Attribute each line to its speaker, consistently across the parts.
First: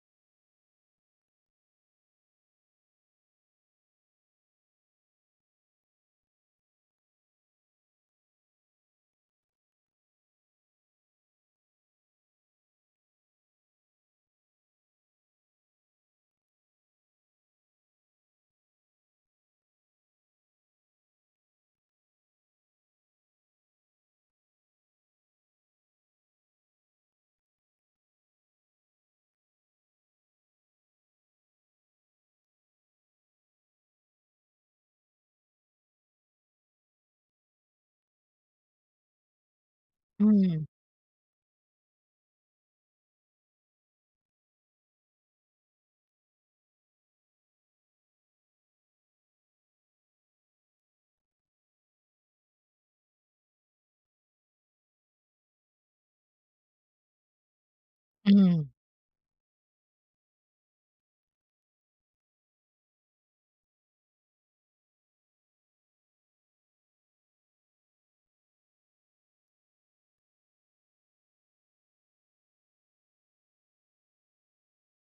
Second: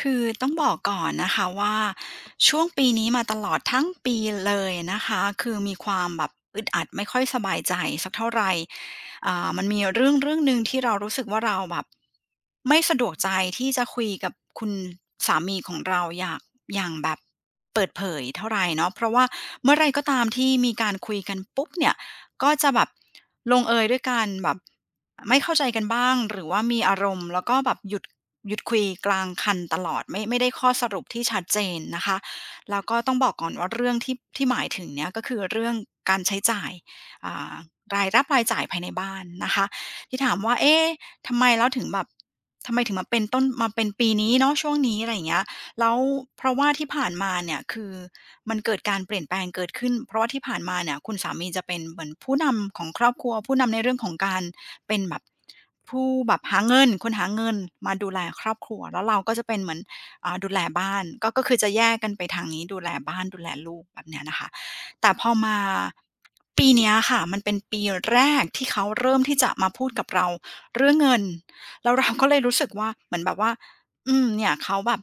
Speaker 1: คือต้องบอกก่อนนะคะว่าช่วงปีนี้มาตลอดทั้งปีเลยนะคะคือมีความแบบอึดอัดไม่ค่อยสบายใจสักเท่าไรมันมีเรื่องหนึ่งที่เรารู้สึกว่าเราแบบไม่สะดวกใจที่จะคุยกับคุณสามีของเราอยากอย่างแบบเปิดเผยเท่าไรเนาะเพราะว่าเมื่อไรก็ตามที่มีการคุยกันปุ๊บเนี่ยก็จะแบบลงเอยด้วยการแบบ ไม่เข้าใจกันบ้างหรือว่ามีอารมณ์แล้วก็แบบหยุดคุยกลางคันตลอดไม่ได้ข้อสรุปที่ชัดเจนนะคะแล้วก็ต้องบอกก่อนว่าเรื่องที่หมายถึงเนี่ยก็คือเรื่องการใช้จ่ายอ่ารายรับรายจ่ายภายในบ้านนะคะที่
Speaker 2: อื
Speaker 1: ถามว่าเอ๊ะ
Speaker 2: ม
Speaker 1: ทำไมแล้วถึงแบบทำไมถึงมาเป็นต้นมาเป็นปีนี้เนาะช่วงนี้อะไรอย่างเงี้ยแล้วเพราะว่าที่ผ่านมาเนี่ยคือมันเกิดการเปลี่ยนแปลงเกิดขึ้นเพราะว่าที่ผ่านมาเนี่ยคุณสามีจะเป็นเหมือนผู้นำของครอบครัวผู้นำในเรื่องของการ เป็นแบบผู้แบบหาเงินคนหาเงินมาดูแล
Speaker 2: อื
Speaker 1: ครอบค
Speaker 2: ม
Speaker 1: รัวแล้วเราก็จะเป็นเหมือนดูแลบ้านก็คือจะแยกกันไปทางนี้ดูแลบ้านดูแลลูกแบบเนี้ยนะคะแต่พอมาปีเนี้ยค่ะมันเป็นปีแรกที่เขาเริ่มที่จะมาพูดกับเราเรื่องเงินแล้วเราก็เลยรู้สึกว่าเหมือนแบบว่าอืมเนี่ยเขาแบบ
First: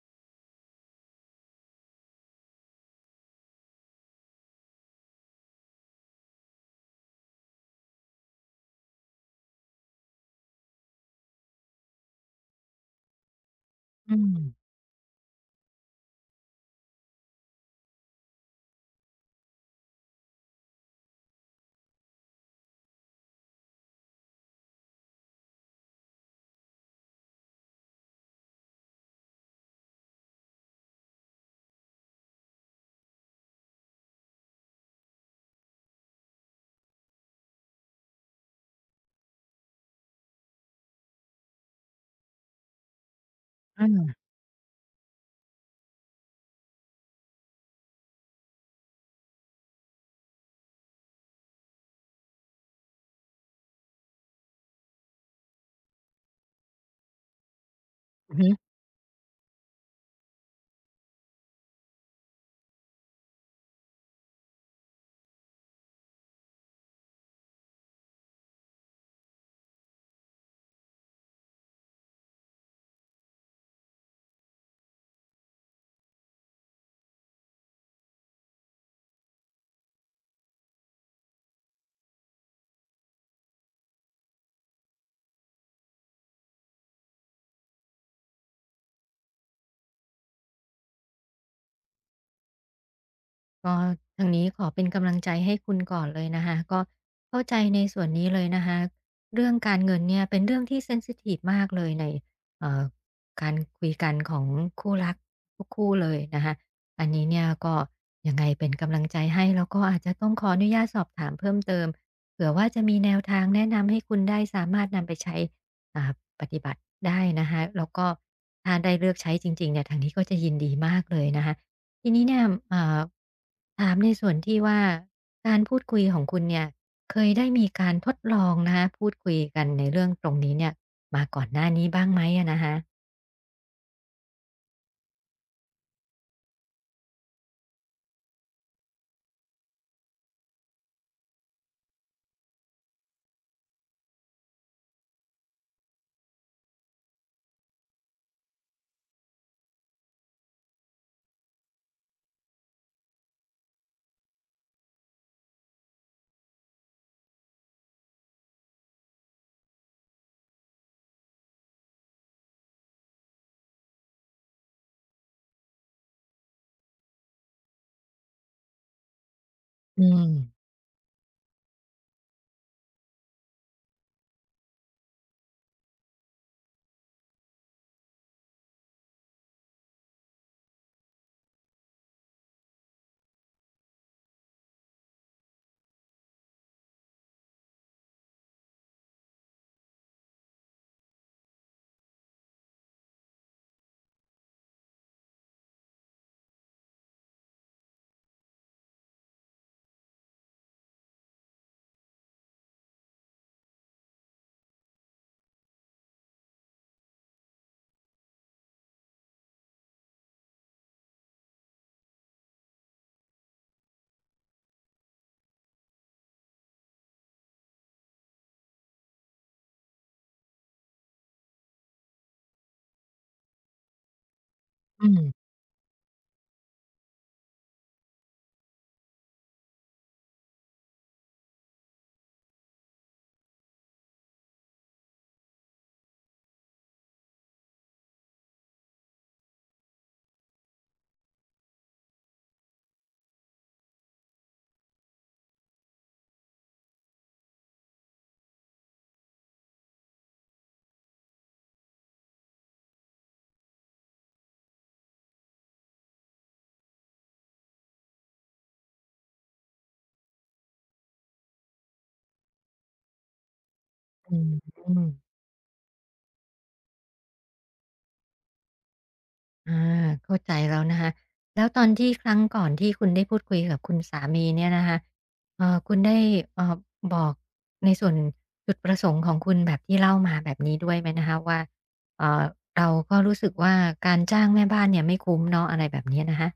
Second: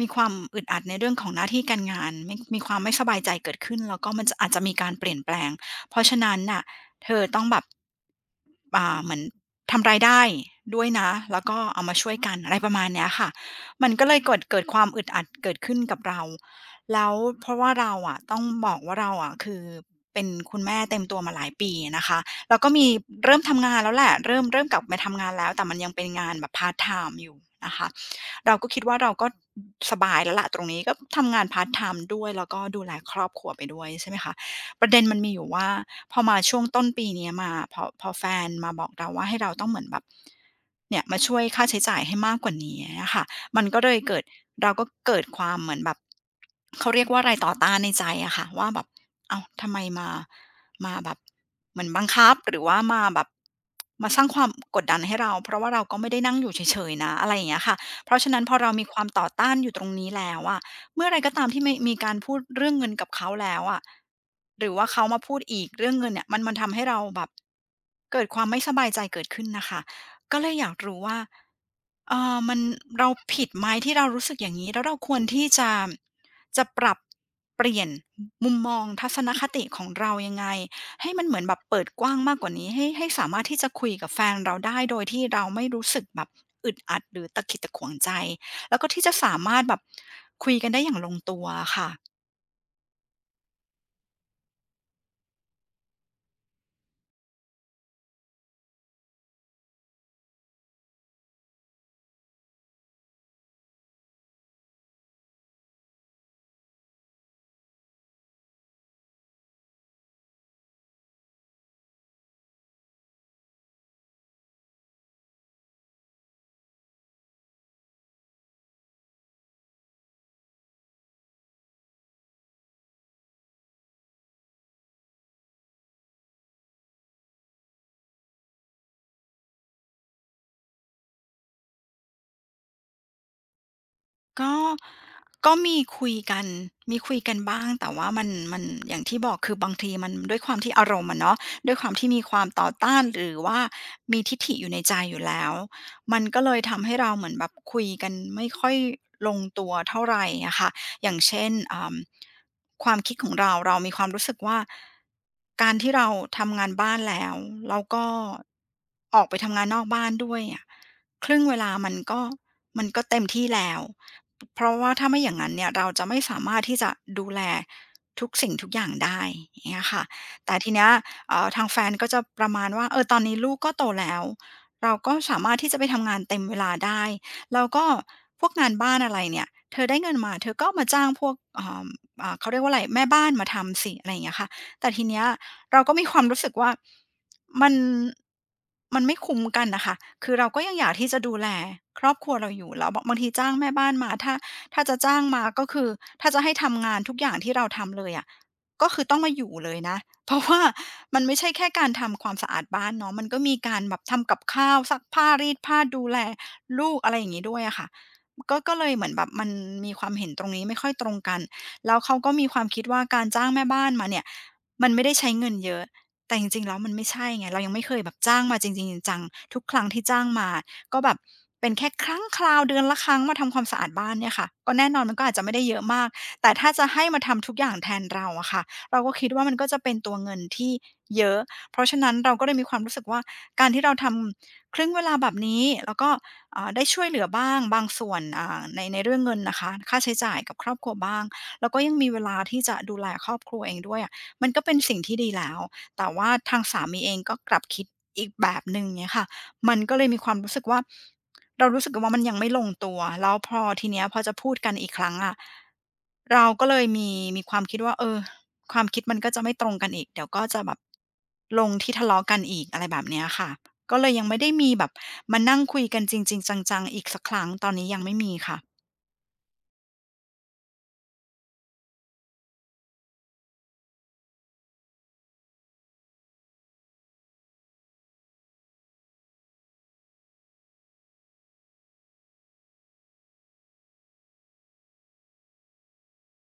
Speaker 1: มีความอึดอัดในเรื่องของหน้าที่การงานมีความไม่สบายใจเกิดขึ้นแล้วก็มันจะอาจจะมีการเปลี่ยนแปลงเพราะฉะนั้นน่ะ เธอต้องแบบเหมือนทำรายได้ด้วยนะ แล้วก็เอามาช่วยกันอะไรประมาณเนี้ยค่ะมันก็
Speaker 2: อื
Speaker 1: เลยเกิดเกิ
Speaker 2: ม
Speaker 1: ดความอึดอัดเกิดขึ้นกับเรา แล้วเพราะว่าเราอะต้องบอกว่าเราอะคือเป็นคุณแม่เต็มตัวมาหลายปีอะนะคะแล้วก็มีเริ่มทำงานแล้วแหละเริ่มกลับมาทำงานแล้ว แต่มันยังเป็นงานแบบพาร์ตไทม์อยู่นะคะเราก็คิดว่าเราก็สบายแล้วล่ะตรงนี้ก็ทำงานพาร์ตไทม์ด้วยแล้วก็ดูแลครอบครัวไปด้วยใช่ไหมคะประเด็นมันมีอยู่ว่า พอมาช่วงต้นปีเนี้ยมาพอแฟนมาบอกเราว่าให้เราต้องเหมือนแบบเนี่ยมาช่วยค่าใช้จ่ายให้มากกว่านี้อะค่ะมันก็เลย
Speaker 2: อา
Speaker 1: เกิดเราก็เกิดความเหมือนแบบเขาเรียกว่าอะไรต่อต้านในใจอะค่ะว่าแบบอ้าวทำไมมามาแบบเหมือนบังคับหรือว่ามาแบบมาสร้างความกดดันให้เราเพราะว่าเราก็ไม่ได้นั่งอยู่เฉยๆนะอะไรอย่างเงี้ยค่ะเพราะฉะ
Speaker 2: อือ
Speaker 1: นั้น
Speaker 2: ฮึ
Speaker 1: พอเรามีความต่อต้านอยู่ตรงนี้แล้วอะ เมื่อไรก็ตามที่มีการพูดเรื่องเงินกับเขาแล้วอะหรือว่าเขามาพูดอีกเรื่องเงินเนี่ยมันทำให้เราแบบเกิดความไม่สบายใจเกิดขึ้นนะคะก็เลยอยากรู้ว่ามันเราผิดไหมที่เรารู้สึกอย่างนี้แล้วเราควรที่จะจะปรับเปลี่ยนมุมมองทัศนคติของเรายังไงให้มันเหมือนแบบเปิดกว้างมากกว่านี้ให้ให้สามารถที่จะคุยกับแฟนเราได้โดยที่เราไม่รู้สึกแบบอึดอัดหรือตะขิดตะขวงใจ แล้วก็ที่จะสามารถแบบคุยกันได้อย่างลงตัวอะค่ะ
Speaker 2: ก็ทางนี้ขอเป็นกำลังใจให้คุณก่อนเลยนะคะก็เข้าใจในส่วนนี้เลยนะคะเรื่องการเงินเนี่ยเป็นเรื่องที่เซนซิทีฟมากเลยในเอ่อการคุยกันของคู่รักทุกคู่เลยนะคะอันนี้เนี่ยก็ยังไงเป็นกำลังใจให้แล้วก็อาจจะต้องขออนุญาตสอบถามเพิ่มเติมเผื่อว่าจะมีแนวทางแนะนำให้คุณได้สามารถนำไปใช้อ่าปฏิบัติได้นะคะแล้วก็ถ้าได้เลือกใช้จริงๆเนี่ยทางนี้ก็จะยินดีมากเลยนะคะ ทีนี้เนี่ยเอ่อถามในส่วนที่ว่าการพูดคุยของคุณเนี่ยเคยได้มีการทดลองนะคะพูดคุยกันในเรื่องตรงนี้เนี่ยมาก่อนหน้านี้บ้างไหมอะนะคะ
Speaker 1: ก็ก็มีคุยกันมีคุยกันบ้างแต่ว่ามันอย่างที่บอกคือบางทีมันด้วยความที่อารมณ์อะเนาะด้วยความที่มีความต่อต้านหรือว่ามีทิฐิอยู่ในใจอยู่แล้วมันก็เลยทำให้เราเหมือนแบบคุยกันไม่ค่อยลงตัวเท่าไรอะค่ะอย่างเช่นความคิดของเราเรามีความรู้สึกว่าการที่เราทำงานบ้านแล้วแล้วก็ออกไปทำงานนอกบ้านด้วยอะครึ่งเวลามันก็เต็มที่แล้ว เพราะว่าถ้าไม่อย่างนั้นเนี่ยเราจะไม่สามารถที่จะดูแลทุกสิ่งทุกอย่างได้อย่างเงี้ย
Speaker 2: อื
Speaker 1: ค่ะ
Speaker 2: ม
Speaker 1: แต่ทีเนี้ยทางแฟนก็จะประมาณว่าเออตอนนี้ลูกก็โตแล้วเราก็สามารถที่จะไปทำงานเต็มเวลาได้แล้วก็พวกงานบ้านอะไรเนี่ยเธอได้เงินมาเธอก็มาจ้างพวกเขาเรียกว่าอะไรแม่บ้านมาทำสิอะไรอย่างเงี้ยค่ะแต่ทีเนี้ย เราก็มีความรู้สึกว่ามันมันไม่คุ้มกันน่ะค่ะคือเราก็ยังอยากที่จะดูแลครอบครัวเราอยู่แล้วบบางทีจ้างแม่บ้านมาถ้าจะจ้างมาก็คือถ้าจะให้ทำงานทุกอย่างที่เราทำเลยอะก็คือต้องมาอยู่เลยนะ เพราะว่ามันไม่ใช่แค่การทำความสะอาดบ้านเนาะมันก็มีการแบบทำกับข้าวซักผ้ารีดผ้าดูแลลูกอะไรอย่างงี้ด้วยอะค่ะก็เลยเหมือนแบบมันมีความเห็นตรงนี้ไม่ค่อยตรงกันแล้วเขาก็มีความคิดว่าการจ้างแม่บ้านมาเนี่ย มันไม่ได้ใช้เงินเยอะ แต่จริงๆแล้วมันไม่ใช่ไงเรายังไม่เคยแบบจ้างมาจริงๆจังๆทุกครั้งที่จ้างมาก็แบบเป็นแค่ครั้งคราวเดือนละครั้งมาทำความสะอาดบ้านเนี่ยค่ะก็แน่นอ
Speaker 2: อื
Speaker 1: นมันก็อา
Speaker 2: ม
Speaker 1: จจะไม่ได้เยอะมาก แต่ถ้าจะให้มาทำทุกอย่างแทนเราอะค่ะเราก็คิดว่ามันก็จะเป็นตัวเงินที่เยอะเพราะฉะนั้นเราก็เลยมีความรู้สึกว่าการที่เราทำครึ่งเวลาแบบนี้แล้วก็ได้ช่วยเหลือบ้างบางส่วนอ่าในเรื่องเงินนะคะค่าใช้จ่ายกับครอบครัวบ้างแล้วก็ยังมีเวลาที่จะดูแลครอบครัวเองด้วย มันก็เป็นสิ่งที่ดีแล้ว แต่ว่าทางสามีเองก็กลับคิดอีกแบบหนึ่งเงี้ยค่ะ มันก็เลยมีความรู้สึกว่า เรารู้สึกว่ามันยังไม่ลงตัว แล้วพอทีเนี้ยพอจะพูดกันอีกครั้งอะเราก็เลยมีความคิดว่าเออความคิดมันก็จะไม่ตรงกันอีก เดี๋ยวก็จะแบบลงที่ทะเลาะกันอีกอะไรแบบเนี้ยค่ะ ก็เลยยัง
Speaker 2: อื
Speaker 1: ไม่ได้
Speaker 2: ม
Speaker 1: มีแบ
Speaker 2: อื
Speaker 1: บ
Speaker 2: ม
Speaker 1: มานั่งคุยกันจริงๆจังๆอีกสักครั้งตอนนี้ยังไม่มีค่ะ
Speaker 2: อาเข้าใจแล้วนะคะแล้วตอนที่ครั้งก่อนที่คุณได้พูดคุยกับคุณสามีเนี่ยนะคะคุณได้เอ่อบอกในส่วนจุดประสงค์ของคุณแบบที่เล่ามาแบบนี้ด้วยไหมนะคะว่าเอ่อเราก็รู้สึกว่าการจ้างแม่บ้านเนี่ยไม่คุ้มเนาะอะไรแบบเนี้ยนะคะ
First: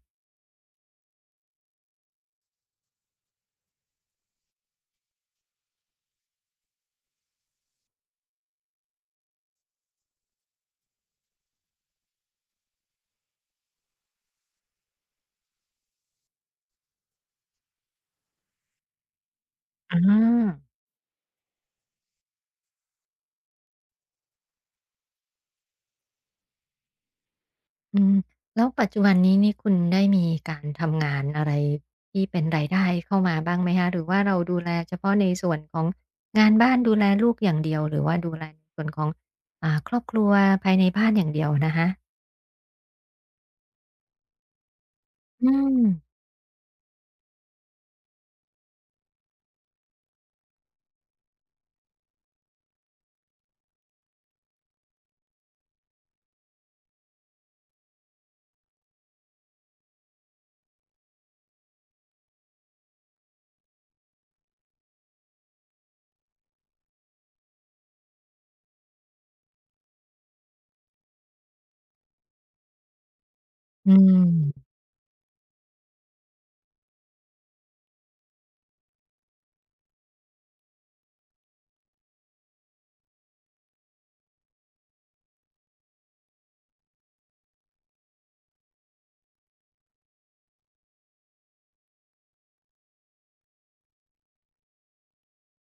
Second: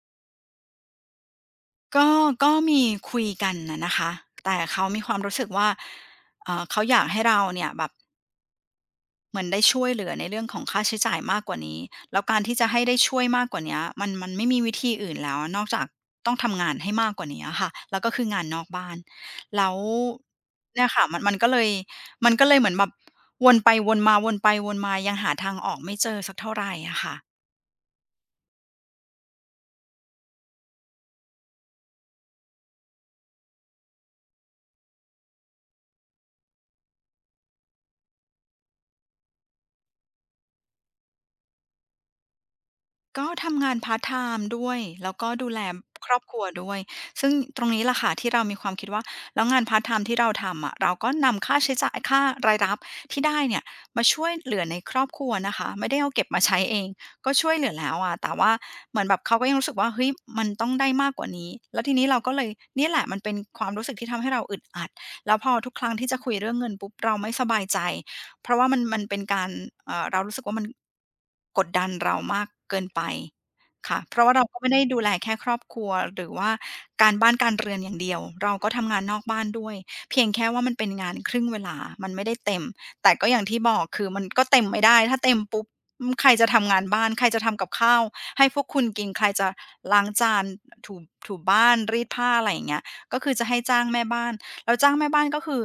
Speaker 1: ก็ก็มีคุยกันน่ะนะคะแต่เขามีความรู้สึกว่าเขาอยากให้เราเนี่ยแบบเหมือนได้ช่วยเหลือในเรื่องของค่าใช้จ่ายมากกว่านี้แล้วการที่จะให้ได้ช่วยมากกว่าเนี้ยมันไม่มีวิธีอื่นแล้วนอกจากต้องทำงานให้มากกว่านี้อะค่ะแล้วก็คืองานนอกบ้านแล้ว
Speaker 2: อา
Speaker 1: เนี่ยค่ะมันก็เลยมันก็เลยเหมือนแบบวนไปวนมาวนไปวนมายังหาทางออกไม่เจอสักเท่าไรอะค่ะ
Speaker 2: อืมแล้วปัจจุบันนี้นี่คุณได้มีการทำงานอะไรที่เป็นรายได้เข้ามาบ้างไหมคะหรือว่าเราดูแลเฉพาะในส่วนของงานบ้านดูแลลูกอย่างเดียวหรือว่าดูแลในส่วนของครอบครัวภายในบ้านอย่างเดียวนะคะ
Speaker 1: ก็ทำงานพาร์ตไทม์ด้วยแล้วก็
Speaker 2: อื
Speaker 1: ดูแล
Speaker 2: ม
Speaker 1: ครอบครัวด้วยซึ่งตรงนี้ล่ะค่ะที่เรามีความคิดว่าแล้วงานพาร์ตไทม์ที่เราทำอะเราก็นำค่าใช้จ่ายค่ารายรับที่ได้เนี่ยมาช่วยเหลือในครอบครัวนะคะไม่ได้เอาเก็บมาใช้เองก็ช่วยเหลือแล้วอะแต่ว่าเหมือนแบบเขาก็ยังรู้สึกว่าเฮ้ยมันต้องได้มากกว่านี้แล้วทีนี้เราก็เลยเนี่ยแหละมันเป็นความรู้สึกที่ทำให้เราอึดอัดแล้วพอทุกครั้งที่จะคุยเรื่องเงินปุ๊บเราไม่สบายใจ เพราะว่ามันเป็นการเรารู้สึกว่ามันกดดันเรามากเกินไป
Speaker 2: อื
Speaker 1: ค่ะเพราะว่าเราก็
Speaker 2: ม
Speaker 1: ไม่ได้ดูแลแค่ครอบครัวหรือว่าการบ้านการเรือนอย่างเดียวเราก็ทำงานนอกบ้านด้วยเพียงแค่ว่ามันเป็นงานครึ่งเวลามันไม่ได้เต็มแต่ก็อย่างที่บอกคือมันก็เต็มไม่ได้ถ้าเต็มปุ๊บอืมใครจะทำงานบ้านใครจะทำกับข้าวให้พวกคุณกินใครจะล้างจานถูบ้านรีดผ้าอะไรอย่างเงี้ยก็คือจะให้จ้างแม่บ้านแล้วจ้างแม่บ้านก็คือ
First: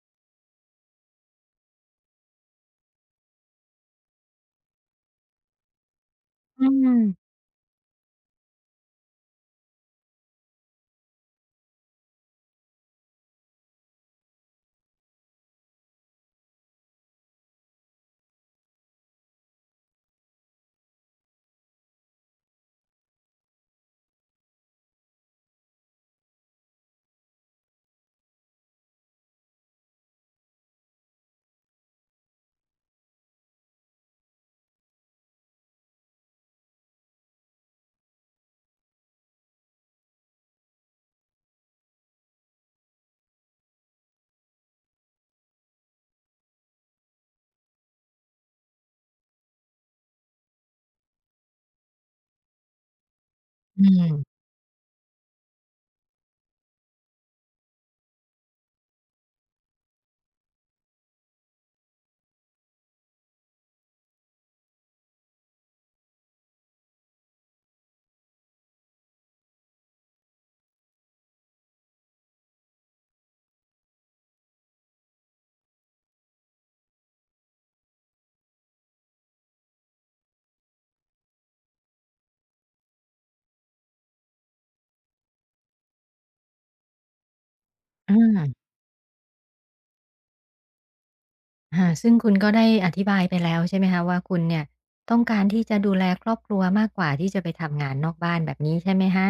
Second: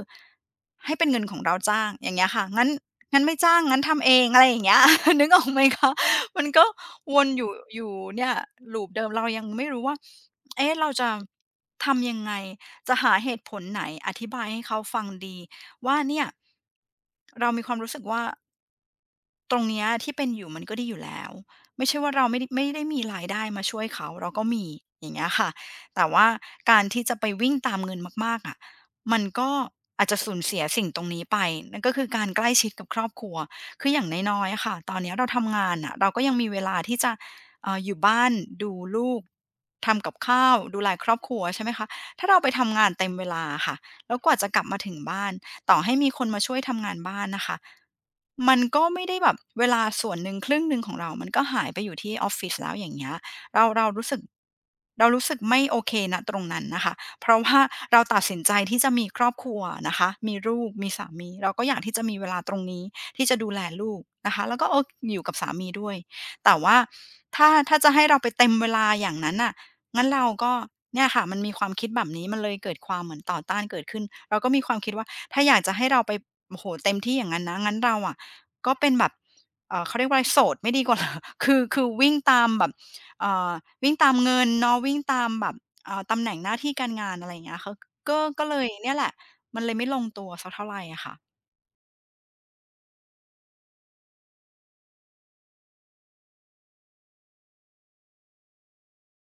Speaker 1: ให้เป็นเงินของเราจ้างอย่างเงี้ยค่ะ งั้นไม่จ้างงั้นทำเองอะไรอย่างเงี้ย นึกออกไหมคะมัน
Speaker 2: อื
Speaker 1: ก็
Speaker 2: ม
Speaker 1: วนอยู่เนี่ย loop เดิมเรายังไม่รู้ว่าเอ๊ะเราจะทำยังไงจะหาเหตุผลไหนอธิบายให้เขาฟังดีว่าเนี่ยเรามีความรู้สึกว่า ตรงเนี้ยที่เป็นอยู่มันก็ดีอยู่แล้วไม่ใช่ว่าเราไม่ได้มีรายได้มาช่วยเขาเราก็มีอย่างเงี้ยค่ะแต่ว่าการที่จะไปวิ่งตามเงินมากๆอะมันก็อาจจะสูญเสียสิ่งตรงนี้ไปนั่นก็คือการใกล้ชิดกับครอบครัวคืออย่างน้อยๆอะค่ะตอนเนี้ยเราทำงานน่ะเราก็ยังมีเวลาที่จะอยู่บ้านดูลูกทำกับข้าวดูแลครอบครัวใช่ไหมคะถ้าเราไปทำงานเต็มเวลาอะค่ะแล้วกว่าจะกลับมาถึงบ้าน ต่อให้มีคนมาช่วยทำงานบ้านนะคะ มันก็ไม่ได้แบบเวลาส่วนหนึ่งครึ่งหนึ่งของเรา มันก็หายไปอยู่ที่ออฟฟิศแล้วอย่างเงี้ยเรา
Speaker 2: อื
Speaker 1: เรารู้
Speaker 2: ม
Speaker 1: สึกเรารู้สึกไม่โอเคณตรงนั้นน่ะค่ะเพราะว่าเราตัดสินใจที่จะมีครอบครัวนะคะมีลูกมีสามีเราก็อยากที่จะมีเวลาตรงนี้ที่จะดูแลลูกนะคะแล้วก็อยู่กับสามีด้วย แต่ว่าถ้าจะให้เราไปเต็มเวลาอย่างนั้นน่ะงั้นเราก็เนี่ยค่ะมันมีความคิดแบบนี้มันเลยเกิดความเหมือนต่อต้านเกิดขึ้นเราก็มีความคิดว่า ถ้าอยากจะให้เราไปโอ้โหเต็มที่อย่างงั้นนะงั้นเราอะก็เป็นแบบเขาเรียกว่าอะไรโสดไม่ดีกว่า เหรอ คือวิ่งตามแบบเอ่อวิ่งตามเงินเนาะวิ่งตามแบบตำแหน่งหน้าที่การงานอะไรอย่างเงี้ยเขาก็
Speaker 2: อา
Speaker 1: ก็เลยเนี่ยแหละมันเลยไม่ลงตัวสักเท่าไหรอะค่ะ
Speaker 2: ค่ะซึ่งคุณก็ได้อธิบายไปแล้วใช่ไหมคะว่าคุณเนี่ยต้องการที่จะดูแลครอบครัวมากกว่าที่จะไปทำงานนอกบ้านแบบนี้ใช่ไหมคะ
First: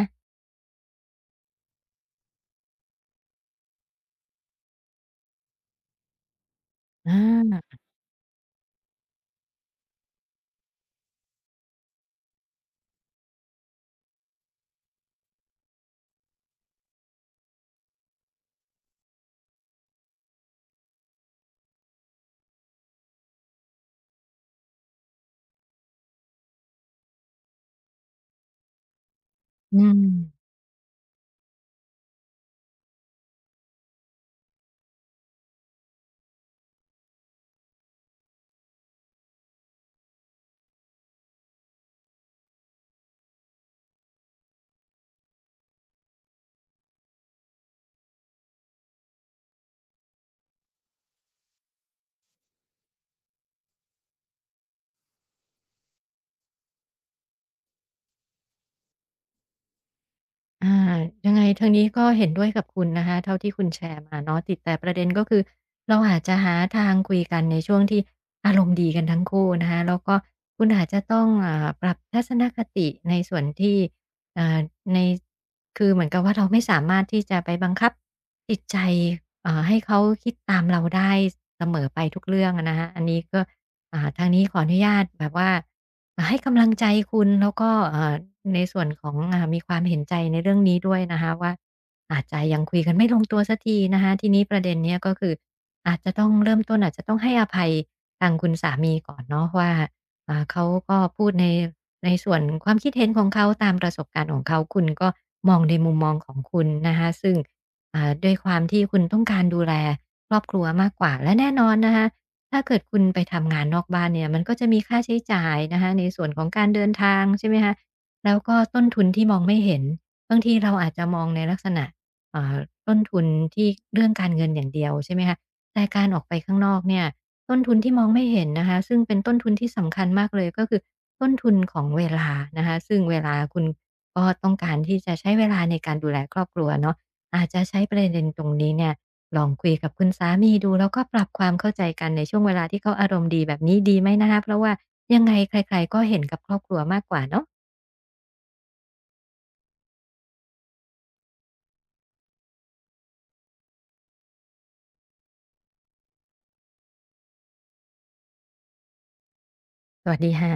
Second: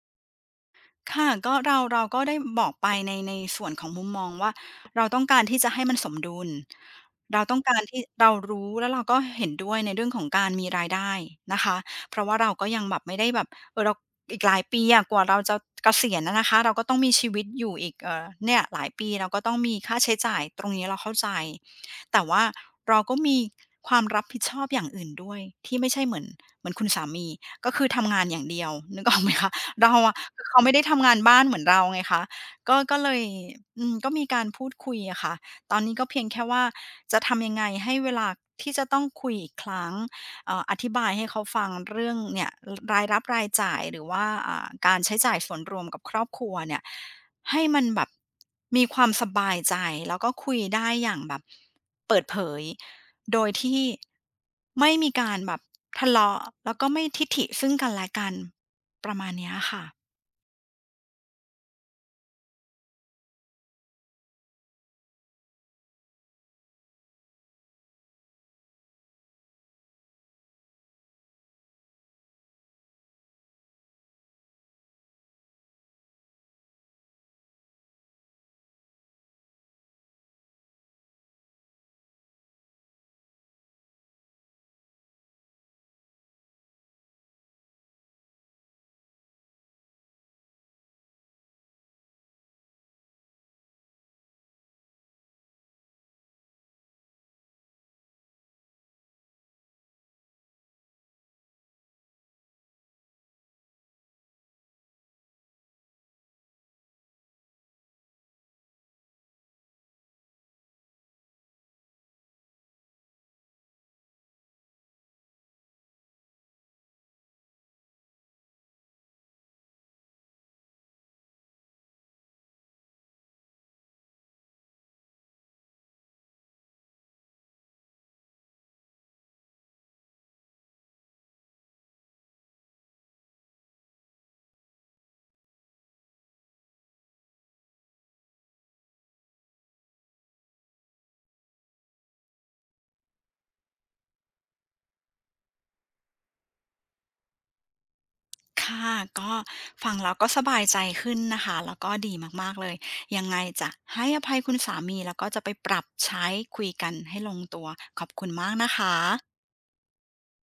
Speaker 1: ค่ะก็เราก็ได้บอกไปในส่วนของมุมมองว่าเราต้องการที่จะให้มันสมดุล
Speaker 2: อ
Speaker 1: เราต้อง
Speaker 2: า
Speaker 1: การที่เรารู้แล้วเราก็เห็นด้วยในเรื่องของการมีรายได้นะคะเพราะว่าเราก็ยังแบบไม่ได้แบบเราอีกหลายปีอะกว่าเราจะเกษียณอะนะคะเราก็ต้องมีชีวิตอยู่อีกเนี่ยหลายปีเราก็ต้องมีค่าใช้จ่ายตรงนี้เราเข้าใจแต่ว่าเราก็มีความรับผิดชอบอย่างอื่นด้วยที่ไม่ใช่เหมือนคุณสามีก็คือทำงานอย่างเดียวนึกออกไหมคะ
Speaker 2: อื
Speaker 1: เรา
Speaker 2: ม
Speaker 1: อะคือเขาไม่ได้ทำงานบ้านเหมือนเราไงคะก็เลยก็มีการพูดคุยอะค่ะตอนนี้ก็เพียงแค่ว่าจะทำยังไงให้เวลาที่จะต้องคุยอีกครั้งอธิบายให้เขาฟังเรื่องเนี่ยรรายรับรายจ่ายหรือว่าการใช้จ่ายส่วนรวมกับครอบครัวเนี่ยให้มันแบบมีความสบายใจแล้วก็คุยได้อย่างแบบเปิดเผยโดยที่ไม่มีการแบบทะเลาะแล้วก็ไม่ทิฐิซึ่งกันและกัน ประมาณเนี้ยค่ะ
Speaker 2: อายังไงทางนี้ก็เห็นด้วยกับคุณนะคะเท่าที่คุณแชร์มาเนาะติดแต่ประเด็นก็คือเราอาจจะหาทางคุยกันในช่วงที่อารมณ์ดีกันทั้งคู่นะคะแล้วก็คุณอาจจะต้องปรับทัศนคติในส่วนที่อ่าในคือเหมือนกับว่าเราไม่สามารถที่จะไปบังคับจิตใจให้เขาคิดตามเราได้เสมอไปทุกเรื่องอะนะคะอันนี้ก็ทางนี้ขออนุญาตแบบว่า ให้กำลังใจคุณแล้วก็ในส่วนของมีความเห็นใจในเรื่องนี้ด้วยนะคะว่าอาจจะยังคุยกันไม่ลงตัวสักทีนะคะทีนี้ประเด็นเนี้ยก็คืออาจจะต้องเริ่มต้นอาจจะต้องให้อภัยทางคุณสามีก่อนเนาะว่าเขาก็พูดในในส่วนความคิดเห็นของเขาตามประสบการณ์ของเขาคุณก็มองในมุมมองของคุณนะคะซึ่งด้วยความที่คุณต้องการดูแลครอบครัวมากกว่าและแน่นอนนะคะ ถ้าเกิดคุณไปทำงานนอกบ้านเนี่ยมันก็จะมีค่าใช้จ่ายนะคะในส่วนของการเดินทางใช่ไหมคะแล้วก็ต้นทุนที่มองไม่เห็นบางทีเราอาจจะมองในลักษณะอ่าต้นทุนที่เรื่องการเงินอย่างเดียวใช่ไหมคะแต่การออกไปข้างนอกเนี่ยต้นทุนที่มองไม่เห็นนะคะซึ่งเป็นต้นทุนที่สำคัญมากเลยก็คือต้นทุนของเวลานะคะซึ่งเวลาคุณก็ต้องการที่จะใช้เวลาในการดูแลครอบครัวเนาะอาจจะใช้ประเด็นตรงนี้เนี่ย ลองคุยกับคุณสามีดูแล้วก็ปรับความเข้าใจกันในช่วงเวลาที่เขาอารมณ์ดีแบบนี้ดีไหมนะคะเพราะว่ายังไงใครๆก็เห็นกับครอบครัวมากกว่าเนาะ
Speaker 1: ค่ะก็ฟังแล้วก็สบายใจขึ้นนะคะ แล้วก็ดีมากๆเลย ยังไงจะให้อภัยคุณสามีแล้วก็จะไปปรับใช้คุยกันให้ลงตัว ขอบคุณมากนะคะ
Speaker 2: สวัสดีค่ะ